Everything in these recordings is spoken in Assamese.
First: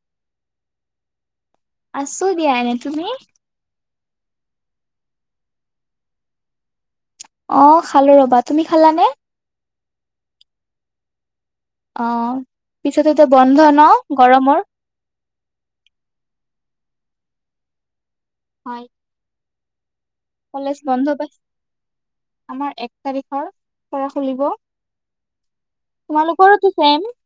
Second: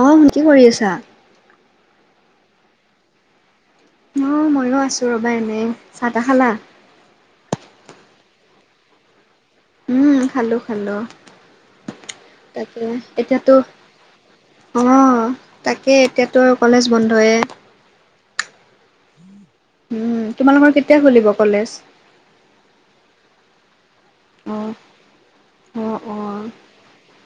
অঁ! শুন কি কৰি আছা? [unintelligible] আছোঁ দিয়া এনেই। তুমি? [inaudible] অঁ! ময়ো আছো ৰবা এনেই। চাহ-তাহ খালা? [unintelligible] অঁ! খালো ৰবা। তুমি খালাা নে? [unintelligible] উম! খালো-খালো। [inaudible] অঁ! পিছত এতিয়া বন্ধ ন গৰমৰ? [unintelligible] অঁ তাকে এতিয়াতো কলেজ বন্ধয়ে। [unintelligible] হয় [unintelligible] উম। [inaudible] কলেজ কেতিয়া বন্ধ খুলিব পাইছে কলেজ? [inaudible] আমাৰ এক তাৰিখৰ পৰা খুলিব। অ', অ', অ', তোমালোকৰোটো চেইম [unintelligible]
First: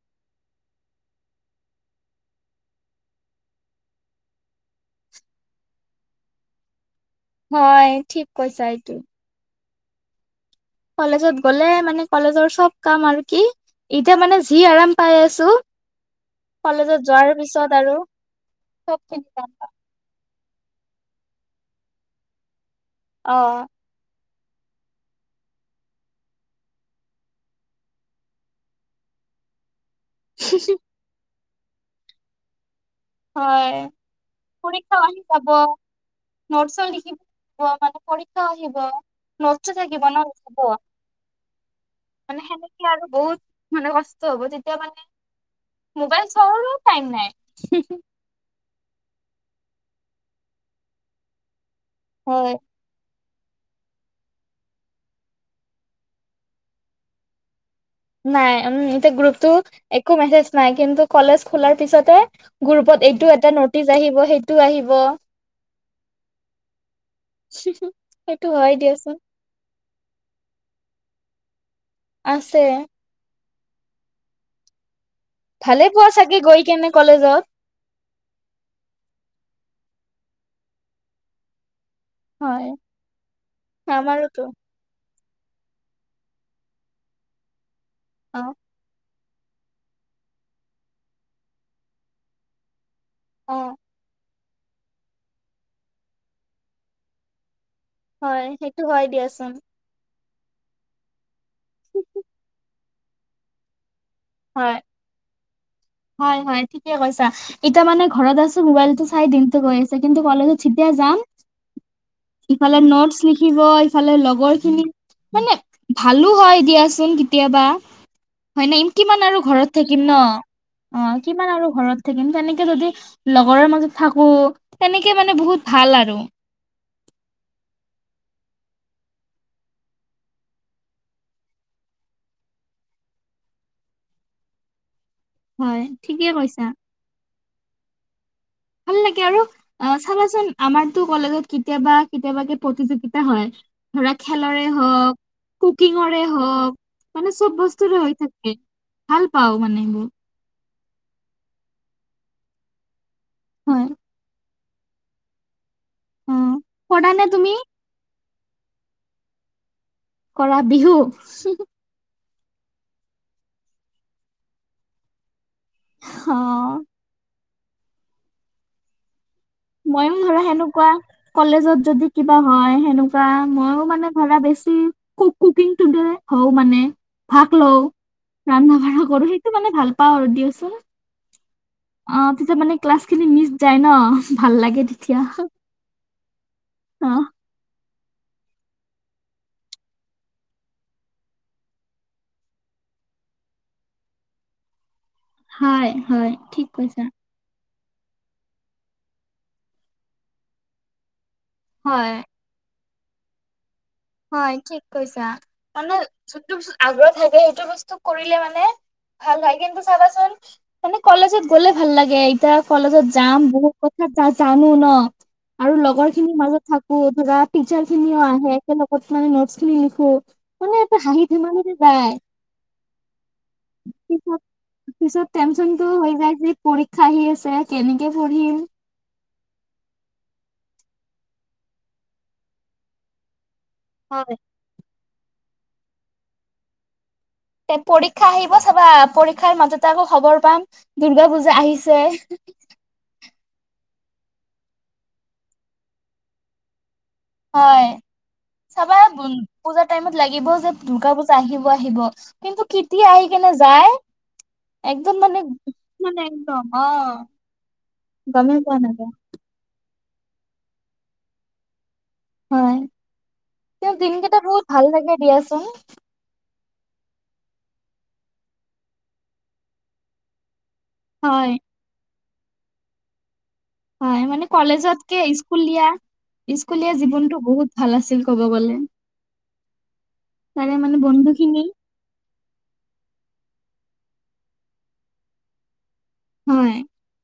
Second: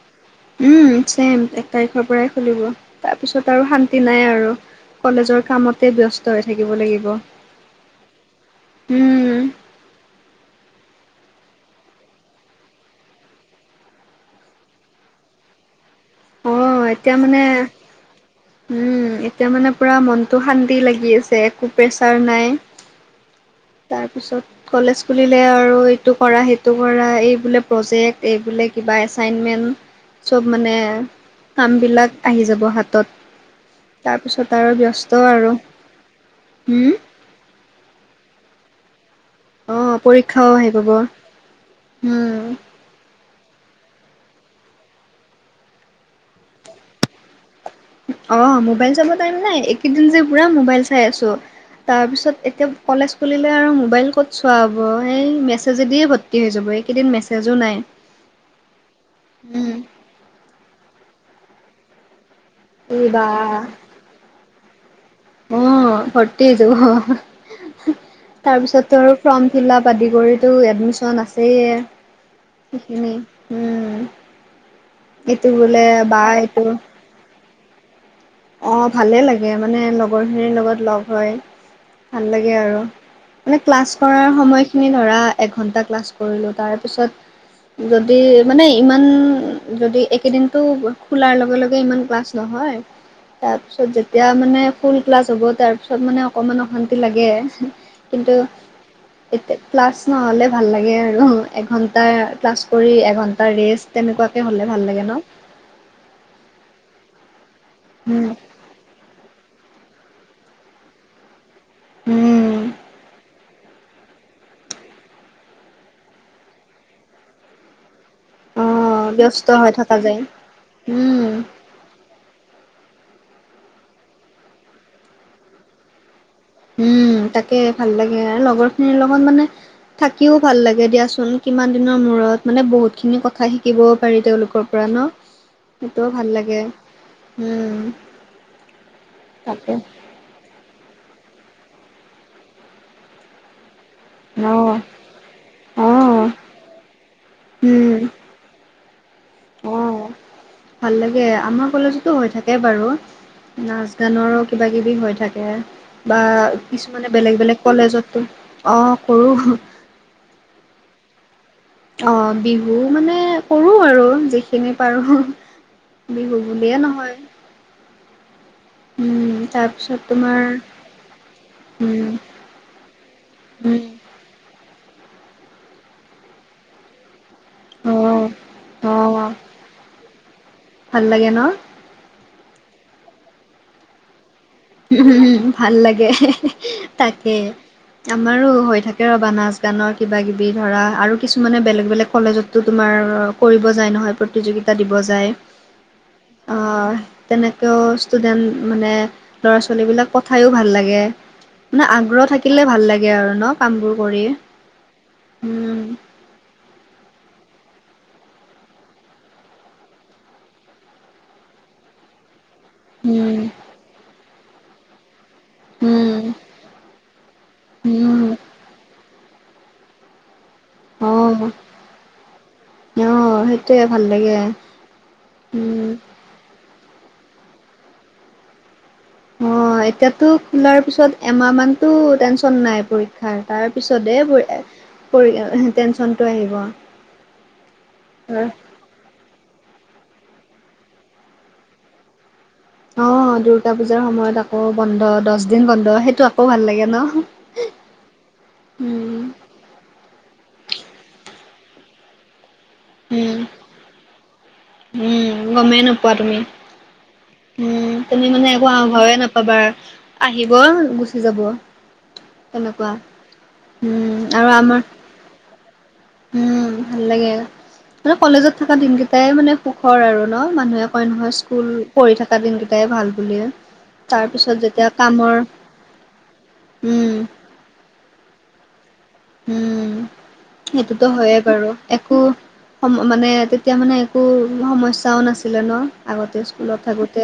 উম! ছেইম এক তাৰিখৰ পৰাই খুলিব তাৰপিছত আৰু শান্তি নাই আৰু। [inaudible] কলেজৰ কামতে ব্যস্ত হৈ থাকিব লাগিব। [inaudible] হয়, ঠিক কৈছা এইটো। [unintelligible] উম। কলেজত গ'লে মানে কলেজৰ চব কাম আৰু কি এতিয়া মানে যি আৰাম পাই আছোঁ [unintelligible] অ', কলেজত এতিয়া যোৱাৰ মানে পিছত আৰু উম, চবখিনি এতিয়া কাম মানে পাম [unintelligible] পুৰা মনটো শান্তি লাগি আছে, একো প্ৰেছাৰ নাই। [unintelligible] অঁ। [inaudible] তাৰ পিছত কলেজ খুলিলে আৰু এইটো কৰা, সেইটো কৰা, এই বোলে প্ৰজেক্ট, এই বোলে [unintelligible] কিবা এচাইনমেণ্ট চব মানে কামবিলাক আহি যাব হাতত, হয় তাৰপিছত আৰু পৰীক্ষাও ব্যস্ত আহি যাব আৰু নটচো হুম লিখিব, পুৱ মানে পৰীক্ষা আহিব অ নুটচো থাকিব ন পৰীক্ষাও আহি বহুত। পাব মানে উম। সেনেকে আৰু বহুত মানে কষ্ট হ'ব তেতিয়া মানে। মোবাইল চাবলো টাইম নাই। অঁ মোবাইল চাব টাইম নাই এইকেইদিন যে পূৰা মোবাইল চাই আছোঁ তাৰপিছত হয় এতিয়া, কলেজ খুলিলে আৰু মোবাইল ক'ত চোৱা হ'ব এই মেছেজেদিয়ে ভৰ্তি হৈ যাব এইকেইদিন মেছেজো নাই। নাই উম এতিয়া গ্ৰুপতটো উম একো মেছেজ নাই কিন্তু কলেজ খোলাৰ পিছতে। এই গ্ৰুপত বা এইটো এটা নটিচ আহিব সেইটো আহিব। অ ভৰ্তি হৈ যাব সেইটো হয় তাৰপিছতো আৰু দিয়াচোন ফ্ৰম, শিলা আদি কৰিছোঁ এডমিশ্যন আছেই ইয়া আছে সেইখিনি। উম এইটো বোলে ভালে পোৱা বা চাগে গৈ এইটো। কেনে কলেজত। অ ভালে লাগে মানে লগৰখিনিৰ লগত লগ হয়। ভাল লাগে হয় আৰু মানে ক্লাছ কৰাৰ আমাৰোতো সময়। এইখিনি ধৰা এঘন্টা ক্লাছ কৰিলো তাৰ পিছত যদি অ মানে, ইমান যদি এই কেদিনটো খোলাৰ লগে লগে ইমান ক্লাছ নহয়। অ তাৰ পিছত যেতিয়া মানে ফুল ক্লাছ হ'ব তাৰপিছত মানে অকমান অশান্তি লাগে। কিন্তু হয় সেইটো হয় দিয়াচোন এতিয়া ক্লাছ নহ'লে ভাল লাগে আৰু এঘণ্টা ক্লাছ, কৰি এঘণ্টা ৰেষ্ট তেনেকুৱাকে হ'লে হয় ভাল লাগে ন। হয় হয় ঠিকে কৈছা এতিয়া মানে উম। ঘৰত আছো। মোবাইলটো চাই দিনটো গৈছে কিন্তু কলেজত যেতিয়া যাম উম, ইফালে নট থাকিব ইফালে লগৰ খিনি। মানে ভালো হয় দিয়াচোন কেতিয়াবা। হয় নে অ' কিমান আৰু ব্যস্ত হৈ ঘৰত থকা থাকিম ন যায়। অ উম, কিমান আৰু ঘৰত থাকিম তেনেকে যদি লগৰ মাজত থাকো তেনেকে মানে বহুত ভাল আৰু উম তাকে ভাল লাগে লগৰ খিনিৰ লগত মানে। থাকিও ভাল লাগে দিয়াচোন কিমান দিনৰ মূৰত মানে বহুতখিনি কথা শিকিবও পাৰি তেওঁলোকৰ। পৰা ন হয় সেইটোও ঠিকে ভাল লাগে কৈছা উম, ভাল লাগে আৰু তাকে। অ, ভাৱাচোন আমাৰতো কলেজত কেতিয়াবা কেতিয়াবা কে প্ৰতিযোগিতা হয়। ধৰা খেলৰে অ', হওক। কুকিংৰে অ', হওক মানে চব উম, বস্তুৰে হৈ থাকে ভাল পাও মানে অ'। এইবোৰ। ভাল লাগে আমাৰ কলেজতো হৈ থাকে বাৰু হয় নাচ গানৰো। কিবা কিবি হৈ থাকে বা অ কৰা কিছুমানে নে বেলেগ তুমি বেলেগ কলেজতো, অ কৰো। কৰা বিহু, অ বিহু মানে কৰো আৰু যিখিনি পাৰো। বিহু অ বুলিয়ে নহয়। উম তাৰপিছত মইও ধৰা তোমাৰ সেনেকুৱা কলেজত যদি উম কিবা। হয় সেনেকুৱা উম মইও মানে ধৰা বেছি কু কুকিংটোদে হও মানে। ভাগ লও অ ৰন্ধা-বঢ়া অ কৰো, সেইটো মানে ভাল পাওঁ আৰু দিয়কচোন। ভাল লাগে ন। অ তেতিয়া মানে ক্লাছ খিনি মিচ যায় ন ভাল লাগে তেতিয়া। উম, ভাল লাগে হে হে হে অ তাকে। আমাৰো হৈ থাকে, ৰবা নাচ-গানৰ কিবা-কিবি ধৰা আৰু কিছুমানে বেলেগ-বেলেগ কলেজতো তো তোমাৰ কৰিব যায় নহয় প্ৰতিযোগিতা দিব যায়। হয়-হয় ঠিক কৈছা। তেনেকৈও ষ্টুডেণ্ট মানে ল'ৰা-ছোৱালীবিলাক পঠায়ো ভাল লাগে। মানে হয় আগ্ৰহ থাকিলে ভাল লাগে আৰু ন কামবোৰ কৰি হয় ঠিক কৈছা উম'। মানে যোনটো বস্তু আগ্ৰহ থাকে সেইটো বস্তু কৰিলে মানে ভাল হয়। কিন্তু চাবাচোন মানে কলেজত গ'লে ভাল লাগে, এতিয়া কলেজত যাম উম, বহুত কথা জানো ন। আৰু লগৰ উম, খিনিৰ মাজত থাকো ধৰা টিচাৰ খিনিও উম। আহে। একেলগত মানে নোটছ খিনি লিখো মানে এটা হাঁহি অ', ধেমালিতে যায়। অ', সেইটোৱে ভাল লাগে পিছত পিছত টেনশনটো উম। হৈ যায় যে পৰীক্ষা আহি আছে কেনেকে পঢ়িম? অ' এতিয়াতো খোলাৰ পিছত এমাহ মানতো টেনশন নাই পৰীক্ষা। হয়। তাৰ পিছতে হয় এইবোৰে এ পঢ়ি টেনশনটো আহিব। তে পৰীক্ষা আহিব চাবা। পৰীক্ষাৰ মাজতে আকৌ' খবৰ পাম দূৰ্গা পুজা আহিছে। অ' দূৰ্গা পূজাৰ সময়ত আকৌ' বন্ধ, দহ দিন বন্ধ সেইটো আকৌ ভাল লাগে ন। হয়, চাবা উম চোন পূজাৰ টাইমত লাগিব যে দূৰ্গা পূজা আহিব-আহিব। কিন্তু কিতিয়া আহি উম কিনে যায় একদম মানে উম গমেই নোপোৱা মানে তুমি একদম অ'। উম' তুমি মানে গমেই একো পোৱা আও নাযায় ভাওয়ে নাপাবা আহিব গুচি যাব। হয় তেনেকুৱা। তেওঁ উম' দিনকেইটা আৰু বহুত আমাৰ ভাল লাগে দিয়াচোন উম' ভাল লাগে। মানে কলেজত থকা দিনকেইটাই মানে সুখৰ আৰু ন মানুহে কয় নহয় হয় স্কুল পঢ়ি থকা দিনকেইটাই ভাল বুলিয়ে। হয় মানে তাৰপিছত যেতিয়া কলেজতকে কামৰ স্কুলীয়া, স্কুলীয়া উম, জীৱনটো বহুত ভাল আছিল ক'ব গ'লে। উম' তাৰে মানে সেইটোতো বন্ধু হয়য়ে খিনি বাৰু। একো সম মানে তেতিয়া মানে একো সমস্যাও নাছিলে ন। আগতে হয় স্কুলত থাকোঁতে।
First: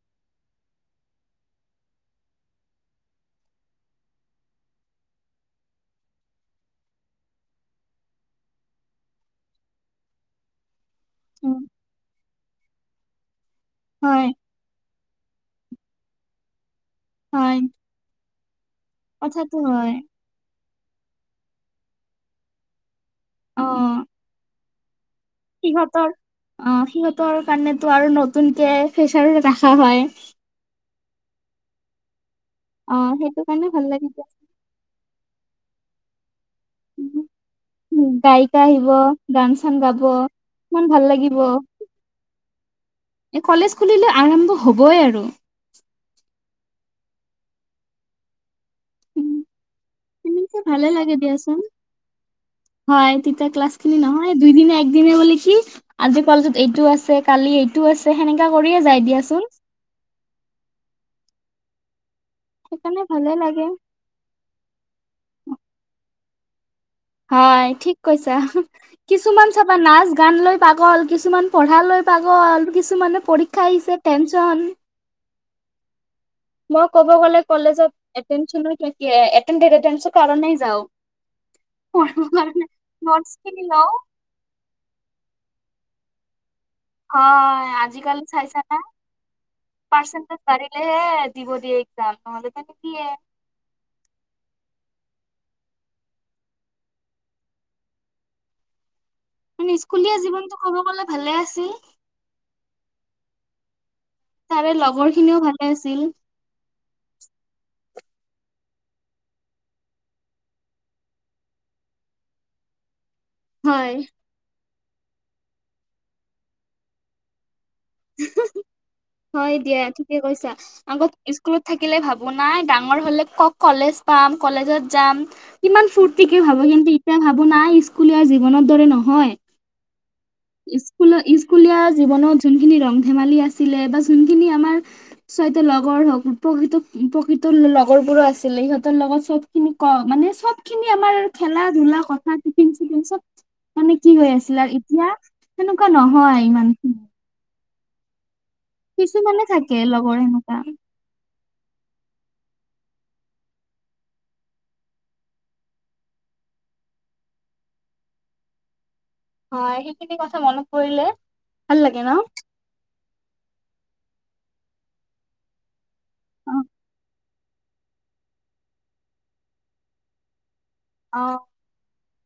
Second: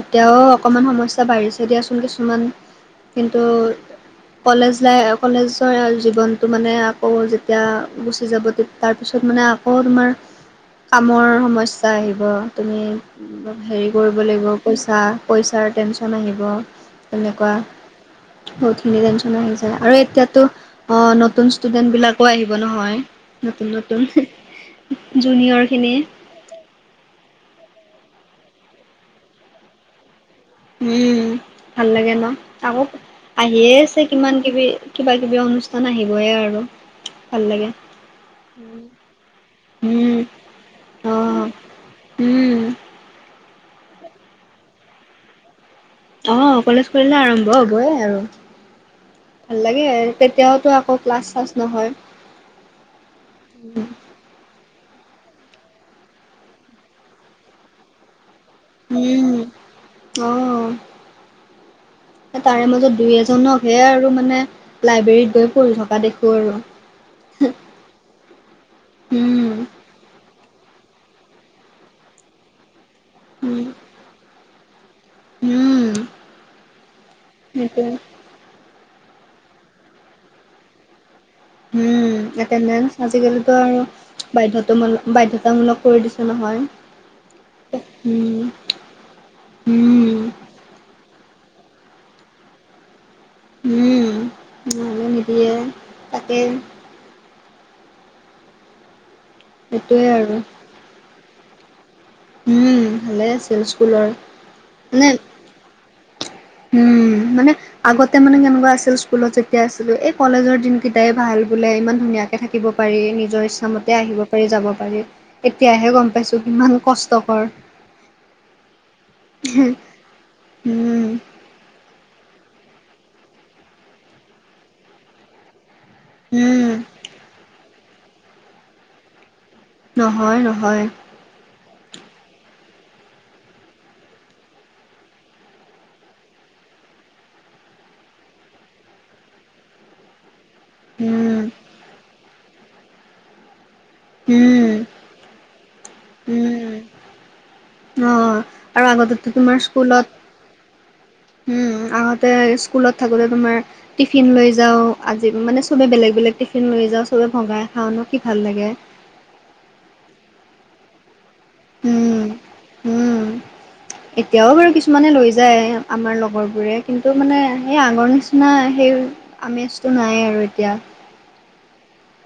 এতিয়াওঁ অকণমান সমস্যা বাঢ়িছে দিয়াচোন কিছুমান। কিন্তু কলেজ লাইফ কলেজৰ জীৱনটো মানে আকৌ যেতিয়া গুচি যাব, তাৰপিছত মানে আকৌ তোমাৰ। কামৰ সমস্যা আহিব, তুমি হেৰি কৰিব হয় লাগিব। পইচা, পইচাৰ টেনশ্যন আহিব তেনেকুৱা। হয় বহুতখিনি টেনশ্যন কথাটো আহি যায়। হয় আৰু এতিয়াতো অ' নতুন ষ্টুডেন্ট বিলাকো আহিব নহয়। অ নতুন নতুন। জুনিয়ৰখিনি সিহঁতৰ, অ' সিহঁতৰ কাৰণেতো আৰু নতুনকে ফেচাৰো ৰাখা হয়। উম' ভাল লাগে ন, আকৌ' অ সেইটো কাৰণে আহিয়ে ভাল আছে লাগে কিমান কিবি। কিবা কিবি অনুষ্ঠান আহিবই আৰু দিয়া ভাল লাগে। গায়িকা আহিব, গান চান গাব, উম ইমান ভাল লাগিব। অ' উম' এই কলেজ খুলিলে আৰম্ভ হ'বই আৰু। অ' কলেজ খুলিলে আৰম্ভ হবয়ে আৰু, উম, ভাল লাগে। সেনেকে তেতিয়াতো ভালে আকৌ লাগে ক্লাছ দিয়াচোন। চাছ নহয়। হয় তেতিয়া ক্লাছ খিনি নহয় দুইদিনে এক দিনে বুলি কি, আজি কলেজত এইটো আছে, কালি এইটো টো আছে সেনেকা কৰিয়ে যাই দিয়াচোন। উম অ' এ তাৰে মাজত সেইকাৰণে দুই ভালে লাগে। এজনক হে আৰু মানে। লাইব্ৰেৰীত গৈ পঢ়ি থকা দেখোঁ আৰু। হয় ঠিক কৈছা কিছুমান উম, চাবা নাচ গান লৈ পাগল কিছুমান পঢ়া লৈ পাগল। কিছুমানে পৰীক্ষা উম, আহিছে টেনছন। উম মই ক'ব গ'লে সেইটোৱে। কলেজত এটেনচন থাকে এটেনচনৰ কাৰণে যাওঁ পঢ়িব উম কাৰণে এটেনচ নোটছ আজিকালিতো কিনি আৰু লওঁ বাধ্যতামূলক বাধ্যতামূলক কৰি দিছে নহয়। হয়। আজিকালি উম, চাইছানে উম, পাৰ্চণ্টিজ পাৰিলে হে দিব দিয়ে এক্সাম নহ'লে তো নিয়িয়ে উম' নিদিয়ে তাকে মানে সেইটোৱে স্কুলীয়া আৰু জীৱনতটো ক'ব গ'লে ভালে আছিল উম' ভালে আছিল স্কুলৰ তাৰে লগৰ মানে খিনিও ভালে আছিল উম' মানে আগতে মানে কেনেকুৱা আছিল স্কুলত যেতিয়া আছিলোঁ এই কলেজৰ দিন কেইটাই ভাল বোলে ইমান ধুনীয়া থাকিব পাৰি নিজৰ হয় ইচ্ছামতে আহিব পাৰি যাব পাৰি এতিয়াহে গম পাইছো কিমান কষ্টকৰ হয় দিয়া ঠিকে কৈছা আকৌ উম, স্কুলত থাকিলে ভাবো নাই ডাঙৰ হলে কও কলেজ পাম কলেজত যাম কিমান ফূৰ্তিকে ভাবো উম। কিন্তু এতিয়া ভাবো নাই স্কুলীয়া জীৱনৰ দৰে নহয় নহয় নহয় স্কুল স্কুলীয়া জীৱনত যোনখিনি ৰং ধেমালি আছিলে বা যোনখিনি আমাৰ ছয়টা লগৰ হওক প্ৰকৃত প্ৰকৃত লগৰ বোৰো আছিলে সিহঁতৰ লগত চব কিনি ক মানে চব খিনি আমাৰ উম, খেলা ধূলা কথা টিফিন চিফিন চব মানে কি হৈ আছিলে উম, আৰু এতিয়া সেনেকুৱা নহয় উম। ইমানখিনি অ' আৰু আগতেতো কিছুমানে তোমাৰ থাকে লগৰ সেনেকুৱা। স্কুলত উম' আগতে স্কুলত থাকোতে তোমাৰ টিফিন লৈ যাওঁ আজি মানে চবে বেলেগ বেলেগ টিফিন লৈ যাওঁ চবে ভগাই খাওঁনো কি ভাল লাগে হয় সেইখিনি কথা মনত পৰিলে ভাল লাগে ন উম, উম। এতিয়াও বাৰু কিছুমানে লৈ যায় আমাৰ লগৰ অ। বোৰে কিন্তু মানে সেই আগৰ নিচিনা সেই আমেজটো নাই আৰু এতিয়া অ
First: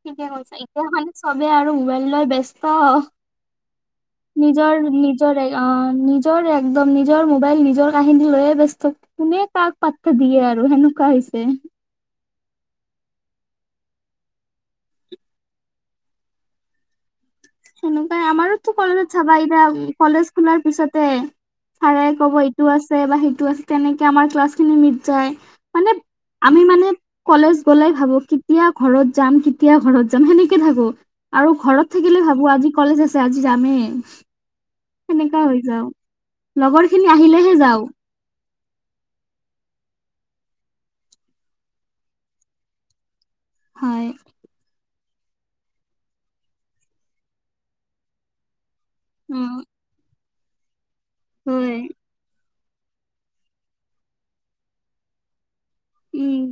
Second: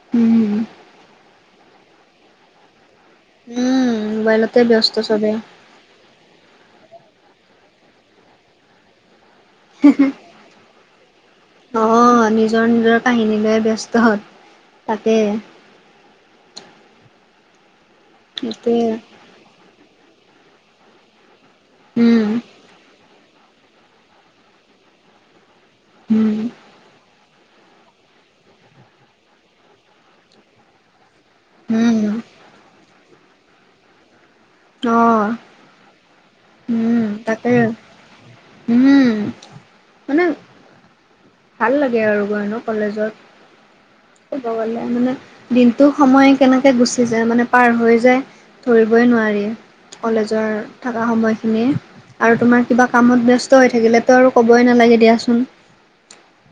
ঠিকে কৈছা উম এতিয়া চবে আৰু মোবাইল লৈ ব্যস্ত উম মোবাইলতে নিজৰ ব্যস্ত চবে নিজৰ অ নিজৰ একদম নিজৰ মোবাইল নিজৰ কাহিনী লৈয়ে ব্যস্ত কোনে কাক পাত্তা দিয়ে আৰু সেনেকুৱা হৈছে নহয় নিজৰ নিজৰ কাহিনী লৈয়ে ব্যস্ত তাকে সেনেকুৱাই আমাৰোতো সেইটোৱে কলেজত চাবা এতিয়া কলেজ খোলাৰ পিছতে ছাৰে উম ক'ব এইটো আছে বা সেইটো আছে তেনেকে আমাৰ ক্লাছ খিনি মিছ যায় মানে উম আমি মানে কলেজ গলে ভাবো কেতিয়া ঘৰত যাম কেতিয়া ঘৰত যাম সেনেকে থাকো আৰু ঘৰত উম থাকিলে ভাবো আজি কলেজ আছে আজি যামে অ সেনেকা হৈ যাও লগৰ উম খিনি তাকে আহিলেহে যাও উম মানে ভাল লাগে আৰু গৈ ন কলেজত হয় কবলে মানে দিনটো সময় কেনেকে গুচি যায় মানে পাৰ হৈ যায় ধৰিবই অ নোৱাৰি কলেজৰ থকা সময়খিনি হয় আৰু তোমাৰ কিবা কামত ব্যস্ত হৈ থাকিলেতো আৰু ক'বই নালাগে দিয়াচোন উম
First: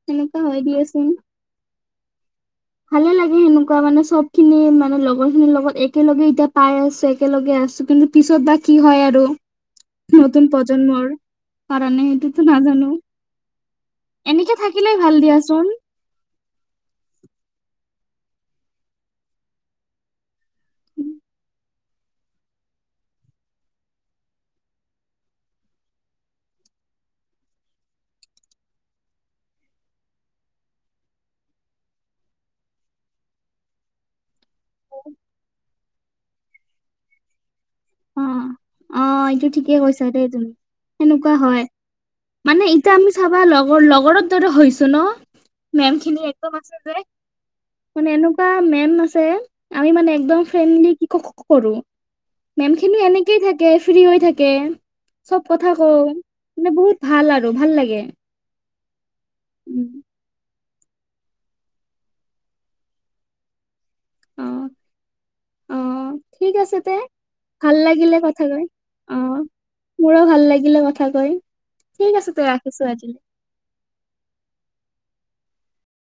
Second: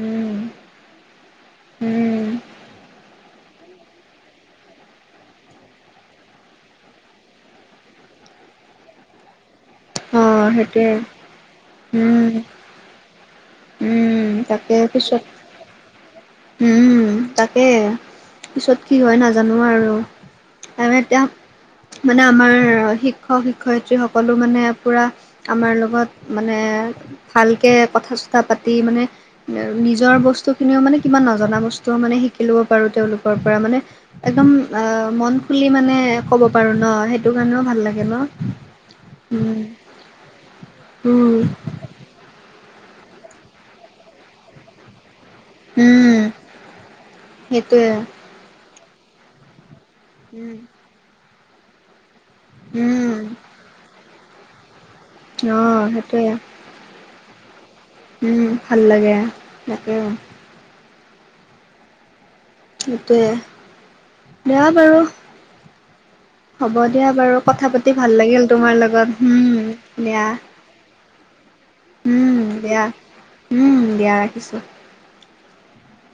উম এনেকুৱা হয় দিয়াচোন উম ভালে লাগে সেনেকুৱা মানে চব খিনি মানে লগৰ খিনিৰ লগত একেলগে এতিয়া পাই আছে একেলগে আছো কিন্তু পিছত বা কি হয় আৰু অ নতুন সেইটোৱে প্ৰজন্মৰ কাৰনে উম সেইটোতো নাজানো উম এনেকে তাকে থাকিলে ভাল পিছত দিয়াচোন উম তাকে পিছত কি হয় নাজানো আৰু আৰু এতিয়া মানে আমাৰ শিক্ষক শিক্ষয়িত্ৰী সকলো মানে পুৰা আমাৰ লগত মানে ভালকে কথা চতা পাতি মানে নিজৰ বস্তু খিনিও মানে কিমান নজনা বস্তুও মানে শিকি লব পাৰো তেওঁলোকৰ পৰা মানে একদম অ মন খুলি মানে ক'ব পাৰো ন সেইটো কাৰণেও ভাল লাগে ন অ অ এইটো উম ঠিকেই কৈছা দেই তুমি সেনেকুৱা উম হয় মানে এতিয়া আমি চাবা লগৰ লগৰৰ দৰে হৈছো ন মেম খিনি উম একদম আছে যে সেইটোৱে মানে এনেকুৱা মেম আছে আমি মানে একদম উম ফ্ৰেণ্ডলি কি কৰো মেম খিনি এনেকেই উম থাক কে ফ্ৰী হৈ থাকে চব অ কথা কওঁ সেইটোৱে মানে বহুত ভাল আৰু ভাল লাগে উম ভাল লাগে উম তাকে সেইটোৱে অ দিয়া বাৰু অ ঠিক আছে হ'ব তে দিয়া বাৰু কথা পাতি লাগিলে ভাল কথা লাগিল কৈ তোমাৰ লগত অ হোম মোৰো দিয়া। ভাল লাগিলে কথা কৈ ঠিক আছে তই উম ৰাখিছো দিয়া আজি। উম দিয়া ৰাখিছোঁ।